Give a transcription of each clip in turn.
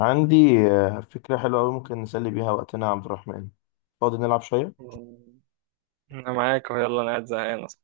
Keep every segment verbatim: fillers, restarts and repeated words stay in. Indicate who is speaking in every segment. Speaker 1: عندي آه، فكرة حلوة أوي ممكن نسلي بيها وقتنا يا عبد الرحمن. فاضي نلعب شوية؟
Speaker 2: مم. انا معاك، يلا انا قاعد زهقان اصلا.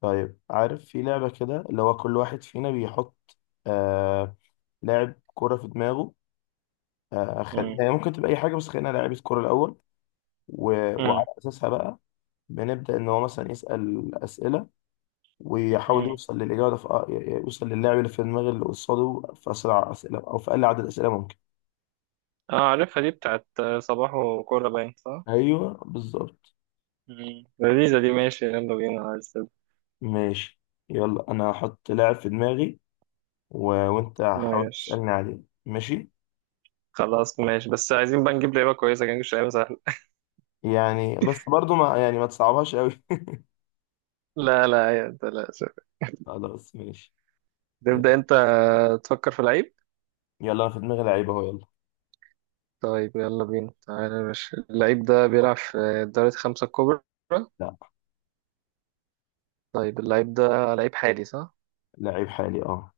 Speaker 1: طيب، عارف في لعبة كده اللي هو كل واحد فينا بيحط آه لاعب كرة في دماغه. آه خل...
Speaker 2: مم.
Speaker 1: يعني ممكن تبقى أي حاجة، بس خلينا لاعيبة كرة الأول و... وعلى
Speaker 2: مم.
Speaker 1: أساسها بقى بنبدأ إن هو مثلا يسأل أسئلة ويحاول
Speaker 2: مم.
Speaker 1: يوصل للإجابة في... آه، يوصل للاعب اللي في دماغ اللي قصاده في أسرع أسئلة أو في أقل عدد أسئلة ممكن.
Speaker 2: اه، عارفها دي بتاعت صباح وكورة، باين صح؟
Speaker 1: أيوه، بالظبط.
Speaker 2: مم. لذيذة دي، ماشي يلا بينا، عايز
Speaker 1: ماشي. يلا، أنا هحط لاعب في دماغي و... وانت حاول
Speaker 2: ماشي.
Speaker 1: تسألني عليه. ماشي.
Speaker 2: خلاص ماشي، بس عايزين بقى نجيب لعيبة كويسة، كان نجيب لعيبة سهلة.
Speaker 1: يعني بس برضو ما يعني ما تصعبهاش قوي.
Speaker 2: لا لا يا ده، لا شوف.
Speaker 1: خلاص، ماشي.
Speaker 2: تبدأ
Speaker 1: يلا.
Speaker 2: انت. تفكر في لعيب.
Speaker 1: يلا، انا في دماغي لعيب اهو. يلا.
Speaker 2: طيب يلا بينا، تعالى يا باشا. اللعيب ده بيلعب في الدوري الخمسة الكبرى؟
Speaker 1: لا.
Speaker 2: طيب اللعيب ده لعيب حالي صح؟
Speaker 1: لعيب حالي، اه.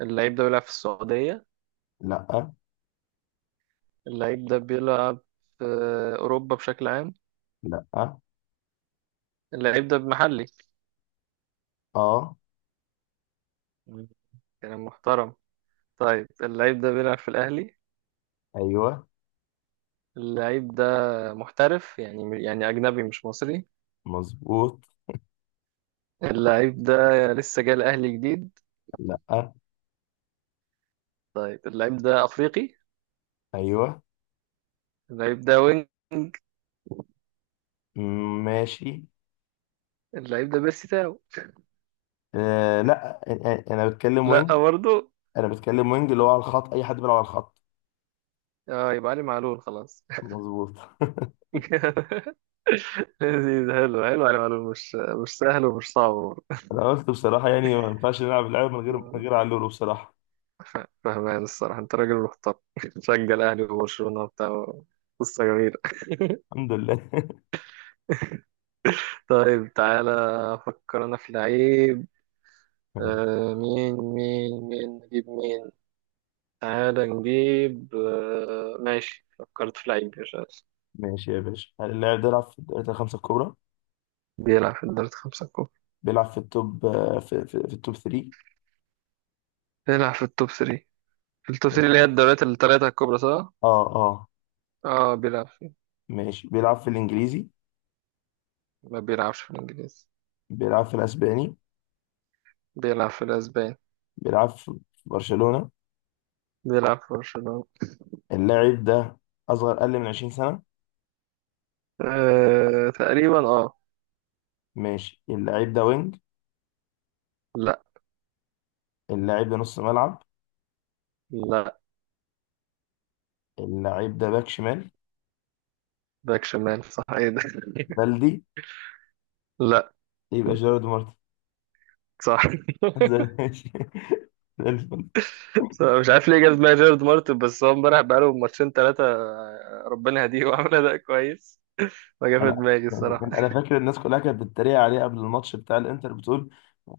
Speaker 2: اللعيب ده بيلعب في السعودية؟
Speaker 1: لا.
Speaker 2: اللعيب ده بيلعب في أوروبا بشكل عام؟
Speaker 1: لا.
Speaker 2: اللعيب ده بمحلي.
Speaker 1: اه.
Speaker 2: مم. كلام محترم. طيب اللعيب ده بيلعب في الأهلي؟
Speaker 1: ايوه،
Speaker 2: اللعيب ده محترف، يعني يعني أجنبي مش مصري؟
Speaker 1: مظبوط.
Speaker 2: اللعيب ده لسه جاي الأهلي جديد؟
Speaker 1: لا.
Speaker 2: طيب اللعيب ده أفريقي؟
Speaker 1: ايوه.
Speaker 2: اللعيب ده وينج؟
Speaker 1: م- ماشي.
Speaker 2: اللعيب ده بيرسي تاو؟
Speaker 1: آه، لا. أ- أ- انا بتكلم
Speaker 2: لا
Speaker 1: وينج.
Speaker 2: لا برضه.
Speaker 1: انا بتكلم وينج اللي هو على الخط، اي حد بيلعب على الخط.
Speaker 2: اه يبقى علي معلول، خلاص.
Speaker 1: مظبوط.
Speaker 2: لذيذ، حلو حلو، علي معلول، مش مش سهل ومش صعب.
Speaker 1: انا قلت بصراحه، يعني ما ينفعش نلعب اللعبه من غير من
Speaker 2: برضه.
Speaker 1: غير علولو بصراحه.
Speaker 2: ف- فهمان الصراحة، انت راجل محترم. تشجع الأهلي وبرشلونة وبتاع. قصة جميلة.
Speaker 1: الحمد لله.
Speaker 2: طيب تعالى، أفكر أنا في لعيب. آه مين مين مين نجيب مين؟ تعالى نجيب. آه ماشي، فكرت في لعيب يا شاس.
Speaker 1: ماشي يا باشا. هل اللاعب ده يلعب في الدوريات الخمسة الكبرى؟
Speaker 2: بيلعب في الدوريات الخمسة الكبرى.
Speaker 1: بيلعب في التوب آه، في, في, في التوب ثري.
Speaker 2: بيلعب في التوب ثلاثة. في التوب ثلاثة
Speaker 1: ماشي.
Speaker 2: اللي هي الدوريات الثلاثة الكبرى صح؟
Speaker 1: اه، اه.
Speaker 2: اه بيلعب فيه.
Speaker 1: ماشي، بيلعب في الانجليزي.
Speaker 2: ما بيلعبش في الإنجليزي.
Speaker 1: بيلعب في الاسباني.
Speaker 2: بيلعب في الأسبان.
Speaker 1: بيلعب في في برشلونة.
Speaker 2: بيلعب في برشلونة.
Speaker 1: اللاعب ده اصغر، اقل من 20 سنة.
Speaker 2: آه تقريبا، اه.
Speaker 1: ماشي. اللاعب ده وينج؟
Speaker 2: لا
Speaker 1: اللاعب ده نص ملعب؟
Speaker 2: لا.
Speaker 1: اللاعب ده باك شمال؟
Speaker 2: باك شمال صح؟ ايه ده.
Speaker 1: بلدي؟
Speaker 2: لا.
Speaker 1: يبقى جيرارد مارتن.
Speaker 2: صح.
Speaker 1: زي- ماشي.
Speaker 2: مش عارف ليه جاب دماغي جيرارد مارتن، بس هو امبارح بقاله ماتشين ثلاثة، ربنا يهديه، وعمل أداء كويس، فجاب في
Speaker 1: انا
Speaker 2: دماغي الصراحة.
Speaker 1: يعني انا فاكر الناس كلها كانت بتتريق عليه قبل الماتش بتاع الانتر، بتقول،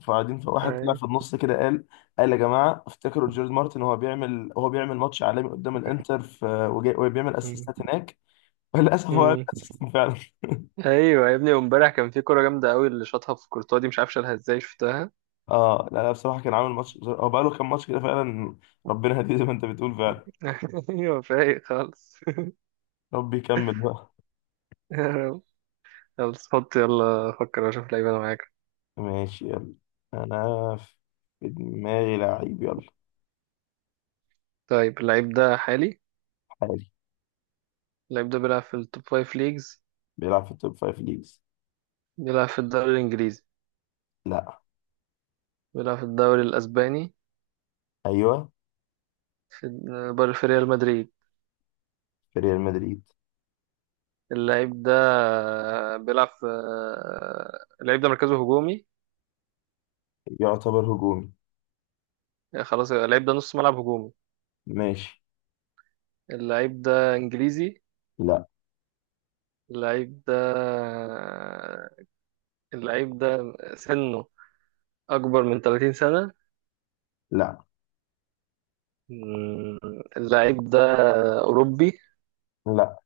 Speaker 1: فقاعدين فواحد طلع
Speaker 2: أيوة.
Speaker 1: في النص كده قال، قال يا جماعه افتكروا جيرد مارتن وهو بيعمل، هو بيعمل ماتش عالمي قدام الانتر في وجاي- وبيعمل
Speaker 2: مم.
Speaker 1: اسيستات هناك. وللاسف هو عامل
Speaker 2: مم.
Speaker 1: اسيستات فعلا.
Speaker 2: أيوة يا ابني، وامبارح كان في كورة جامدة قوي اللي شاطها في كورتوا دي، مش عارف شالها ازاي شفتها.
Speaker 1: اه، لا، لا، بصراحه كان عامل ماتش. هو بقى له كام ماتش كده فعلا. ربنا هديه زي ما انت بتقول فعلا.
Speaker 2: أيوة، فايق خالص.
Speaker 1: ربي يكمل بقى.
Speaker 2: يا رب. خلاص، حط يلا، فكر وأشوف لعيب أنا معاك.
Speaker 1: ماشي. يلا، انا في دماغي لعيب. يلا.
Speaker 2: طيب اللعيب ده حالي؟
Speaker 1: حالي.
Speaker 2: اللعيب ده بيلعب في التوب فايف ليجز؟
Speaker 1: بيلعب في التوب فايف ليجز.
Speaker 2: بيلعب في الدوري الإنجليزي؟
Speaker 1: لا.
Speaker 2: بيلعب في الدوري الأسباني؟
Speaker 1: ايوه.
Speaker 2: في بر- في ريال مدريد؟
Speaker 1: في ريال مدريد.
Speaker 2: اللعيب ده بيلعب في. اللعيب ده مركزه هجومي؟
Speaker 1: يعتبر هجومي.
Speaker 2: خلاص يبقى اللعيب ده نص ملعب هجومي.
Speaker 1: ماشي.
Speaker 2: اللعيب ده انجليزي؟
Speaker 1: لا.
Speaker 2: اللعيب ده اللعيب ده سنه اكبر من 30 سنة؟
Speaker 1: لا.
Speaker 2: مم. اللعيب ده اوروبي؟
Speaker 1: لا.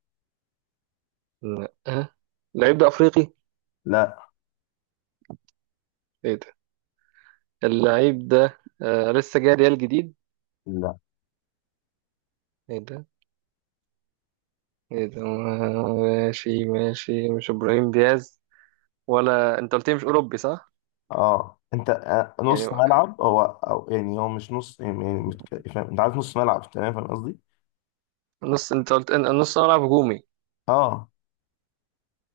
Speaker 2: لا. أه. اللعيب ده افريقي؟
Speaker 1: لا.
Speaker 2: ايه ده. اللعيب ده آه لسه جاي ريال جديد؟
Speaker 1: لا.
Speaker 2: ايه ده. ايه ده. ماشي ماشي، مش ابراهيم دياز؟ ولا انت قلت لي مش اوروبي صح.
Speaker 1: اه، انت آه،
Speaker 2: يعني
Speaker 1: نص ملعب، هو او يعني هو مش نص، يعني يعني متك- فاهم؟ انت عارف نص ملعب، تمام، فاهم قصدي؟
Speaker 2: نص، انت قلت ان نص ملعب هجومي.
Speaker 1: اه،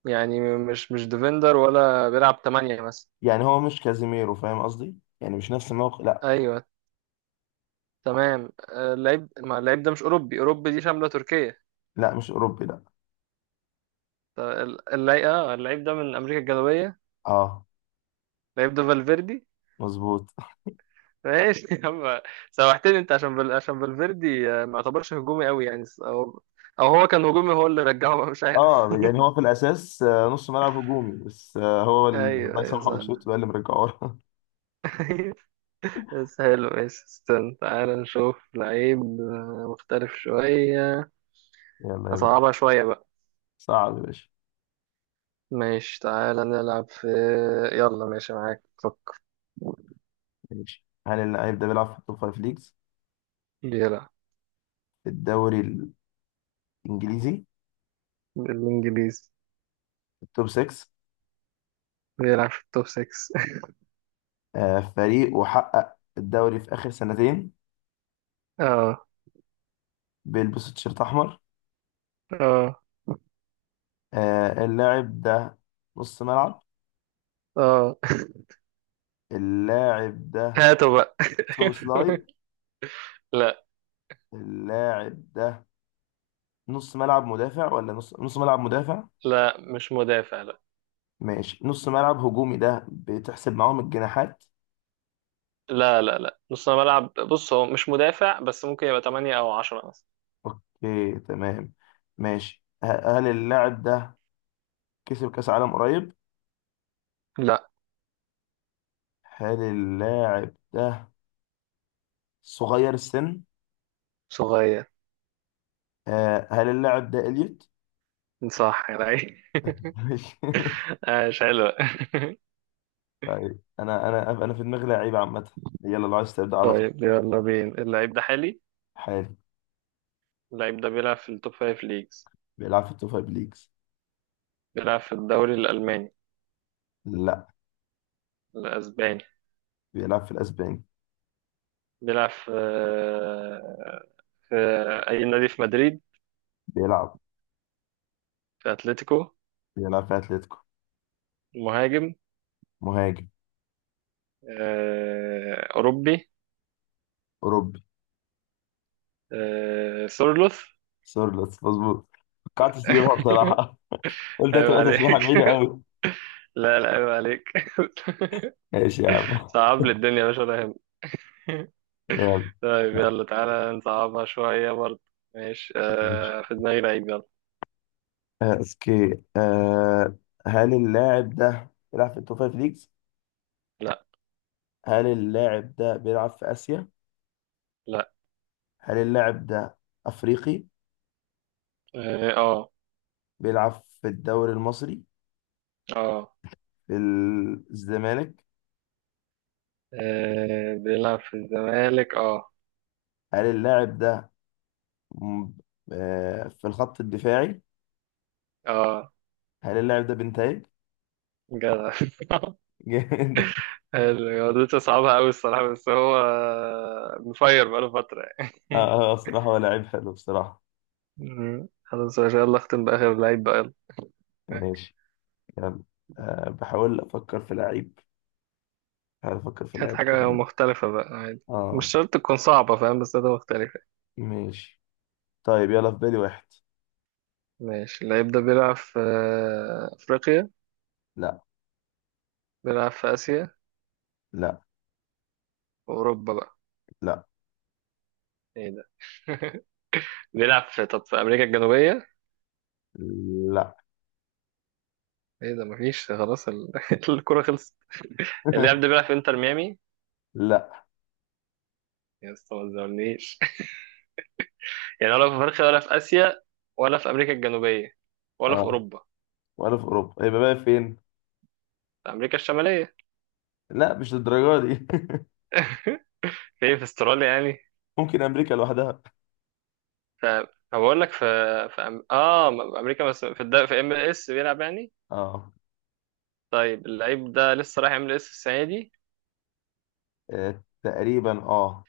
Speaker 2: يعني مش مش ديفندر ولا بيلعب تمانية مثلا؟
Speaker 1: يعني هو مش كازيميرو، فاهم قصدي؟ يعني مش نفس الموقع. لا.
Speaker 2: ايوه. تمام. آه، اللعيب ما اللعيب ده مش اوروبي. اوروبي دي شاملة تركيا؟
Speaker 1: لا، مش اوروبي. لا.
Speaker 2: ط- ال- اللعيب اه اللعيب ده من امريكا الجنوبية؟
Speaker 1: اه،
Speaker 2: اللعيب ده فالفيردي؟
Speaker 1: مظبوط.
Speaker 2: ماشي يا عم. سوحتني انت، عشان بل... عشان فالفيردي، آه، ما يعتبرش هجومي قوي يعني. او او هو كان هجومي، هو اللي رجعه بقى مش عارف.
Speaker 1: اه، يعني هو في الاساس آه، نص ملعب هجومي، بس آه، هو ال-
Speaker 2: ايوه
Speaker 1: الله
Speaker 2: ايوه،
Speaker 1: يسامحه
Speaker 2: صح.
Speaker 1: انشيلوتي بقى اللي مرجعه لنا.
Speaker 2: مم. بس حلو ماشي. استنى، تعالى نشوف لعيب آه، مختلف شوية.
Speaker 1: يلا يا باشا.
Speaker 2: أصعبها شوية بقى.
Speaker 1: صعب يا باشا.
Speaker 2: ماشي تعالى نلعب في. يلا ماشي معاك، فك.
Speaker 1: ماشي. هل اللعيب ده بيلعب في التوب فايف ليجز؟
Speaker 2: بيلعب.
Speaker 1: في الدوري الانجليزي؟
Speaker 2: بالإنجليزي.
Speaker 1: توب سيكس؟
Speaker 2: بيلعب في التوب ستة.
Speaker 1: آه، فريق وحقق الدوري في آخر سنتين.
Speaker 2: اه.
Speaker 1: بيلبس تيشيرت أحمر.
Speaker 2: اه.
Speaker 1: آه، اللاعب ده نص ملعب.
Speaker 2: اه.
Speaker 1: اللاعب ده
Speaker 2: هاتوا بقى.
Speaker 1: سوبوسلاي؟
Speaker 2: لا
Speaker 1: اللاعب ده نص ملعب مدافع ولا نص نص ملعب مدافع؟
Speaker 2: لا، مش مدافع، لا.
Speaker 1: ماشي. نص ملعب هجومي، ده بتحسب معاهم الجناحات؟
Speaker 2: لا لا لا، نص ملعب، بص هو مش مدافع، بس ممكن يبقى تمانية أو عشرة مثلا.
Speaker 1: اوكي، تمام. ماشي. ه- هل اللاعب ده كسب كأس عالم قريب؟
Speaker 2: لا.
Speaker 1: هل اللاعب ده صغير السن؟
Speaker 2: صغير.
Speaker 1: آه، هل اللاعب ده إليوت؟
Speaker 2: صح يا لعيب. عاش، حلو.
Speaker 1: طيب، انا انا انا في دماغي لعيب عامه. يلا لو عايز تبدا على طول.
Speaker 2: طيب يلا بينا. اللعيب ده حالي؟
Speaker 1: حالي.
Speaker 2: اللعيب ده بيلعب في التوب خمسة ليجز؟
Speaker 1: بيلعب في التوب فايف ليجز.
Speaker 2: بيلعب في الدوري الألماني؟
Speaker 1: لا.
Speaker 2: الأسباني؟
Speaker 1: بيلعب في الاسباني.
Speaker 2: بيلعب في في أي نادي في مدريد؟
Speaker 1: بيلعب
Speaker 2: في أتلتيكو؟
Speaker 1: بيلعب في اتلتيكو.
Speaker 2: مهاجم؟
Speaker 1: مهاجم.
Speaker 2: آه، أوروبي؟
Speaker 1: اوروبي.
Speaker 2: آه، سورلوث؟
Speaker 1: سورلوس مظبوط. قعدت تجيبها بصراحه. قلت
Speaker 2: عيب
Speaker 1: هتبقى تسبيحه
Speaker 2: عليك.
Speaker 1: بعيده قوي.
Speaker 2: لا لا، عيب عليك.
Speaker 1: ماشي يا عم.
Speaker 2: صعب لي الدنيا يا باشا ولا يهمك.
Speaker 1: يلا.
Speaker 2: طيب يلا تعالى نصعبها شوية برضه. ماشي،
Speaker 1: ماشي.
Speaker 2: آه، في دماغي لعيب، يلا.
Speaker 1: آه، اوكي. آه هل اللاعب ده بيلعب في التوب فايف ليجز؟
Speaker 2: لا.
Speaker 1: هل اللاعب ده بيلعب في اسيا؟
Speaker 2: لا.
Speaker 1: هل اللاعب ده افريقي؟
Speaker 2: اه.
Speaker 1: بيلعب في الدوري المصري.
Speaker 2: اه. آه.
Speaker 1: في الزمالك.
Speaker 2: آه، بيلعب في الزمالك، اه.
Speaker 1: هل اللاعب ده م- آه، في الخط الدفاعي؟
Speaker 2: اه.
Speaker 1: هل اللاعب ده بنتايج؟
Speaker 2: جدع.
Speaker 1: جامد.
Speaker 2: رياضته صعبة أوي الصراحة، بس هو مفير بقاله فترة
Speaker 1: اه.
Speaker 2: يعني.
Speaker 1: آه، بصراحة هو لعيب حلو بصراحة.
Speaker 2: مم. خلاص ما شاء الله، اختم بآخر لعيب بقى. يلا.
Speaker 1: ماشي. يلا. أه بحاول أفكر في لعيب. بحاول أفكر في
Speaker 2: هات
Speaker 1: لعيب
Speaker 2: حاجة
Speaker 1: كويس.
Speaker 2: مختلفة بقى، عادي مش
Speaker 1: اه.
Speaker 2: شرط تكون صعبة فاهم، بس ده مختلفة.
Speaker 1: ماشي. طيب يلا، في بالي واحد.
Speaker 2: ماشي اللعيب ده بيلعب في أفريقيا؟
Speaker 1: لا.
Speaker 2: بيلعب في آسيا؟
Speaker 1: لا.
Speaker 2: وأوروبا بقى؟
Speaker 1: لا.
Speaker 2: ايه ده. بيلعب في، طب، في أمريكا الجنوبية؟
Speaker 1: لا.
Speaker 2: ايه ده. مفيش خلاص ال... الكرة خلصت. اللاعب ده بيلعب في انتر ميامي؟
Speaker 1: لا.
Speaker 2: يا اسطى ما تزعلنيش، يعني ولا في افريقيا، ولا في اسيا، ولا في امريكا الجنوبيه، ولا في
Speaker 1: اه.
Speaker 2: اوروبا.
Speaker 1: ولا في أوروبا؟ يبقى بقى فين؟
Speaker 2: في امريكا الشماليه؟
Speaker 1: لا، مش للدرجة دي.
Speaker 2: فين، في استراليا يعني.
Speaker 1: ممكن أمريكا لوحدها.
Speaker 2: ف فبقول لك في. في أم... اه م- امريكا، بس في الد... في ام ال اس بيلعب يعني.
Speaker 1: اه.
Speaker 2: طيب اللعيب ده لسه رايح ام ال اس السنه دي؟
Speaker 1: آه، تقريبا، اه.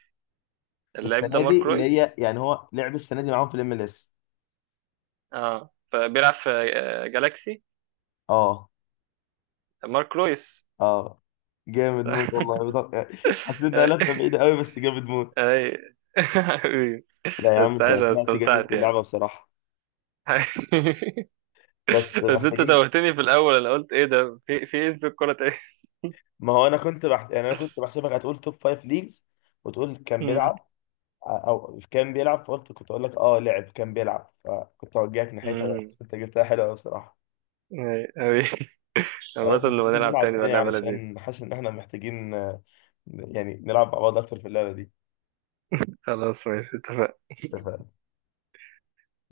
Speaker 2: اللعيب ده
Speaker 1: السنه دي
Speaker 2: مارك
Speaker 1: اللي هي
Speaker 2: رويس؟
Speaker 1: يعني هو لعب السنه دي معاهم في الام ال اس.
Speaker 2: اه فبيلعب في آه، جالاكسي.
Speaker 1: اه.
Speaker 2: مارك رويس.
Speaker 1: اه. جامد موت والله، بط- حسيت انها لفه
Speaker 2: اي.
Speaker 1: بعيده قوي، بس جامد موت.
Speaker 2: أي.
Speaker 1: لا يا عم،
Speaker 2: بس
Speaker 1: انت
Speaker 2: عايش، أنا
Speaker 1: طلعت جامد
Speaker 2: استمتعت
Speaker 1: في
Speaker 2: يعني.
Speaker 1: اللعبه بصراحه. بس
Speaker 2: بس انت
Speaker 1: محتاجين.
Speaker 2: توهتني في الاول، انا قلت ايه ده، في في ايه، في الكوره؟
Speaker 1: ما هو انا كنت بحس... يعني انا كنت بحسبك هتقول توب فايف ليجز وتقول كان
Speaker 2: تاني.
Speaker 1: بيلعب، او كان بيلعب. فقلت كنت اقول لك اه لعب كان بيلعب، فكنت اوجهك ناحيتها بقى.
Speaker 2: امم
Speaker 1: بس انت جبتها حلوه قوي بصراحه.
Speaker 2: اي أوي. عامة
Speaker 1: خلاص، بس
Speaker 2: لما
Speaker 1: لازم
Speaker 2: نلعب
Speaker 1: نلعب
Speaker 2: تاني بقى،
Speaker 1: تاني
Speaker 2: لعبة لذيذة.
Speaker 1: علشان حاسس ان احنا محتاجين، آه، يعني نلعب مع بعض اكتر في اللعبه
Speaker 2: خلاص ماشي، اتفقنا.
Speaker 1: دي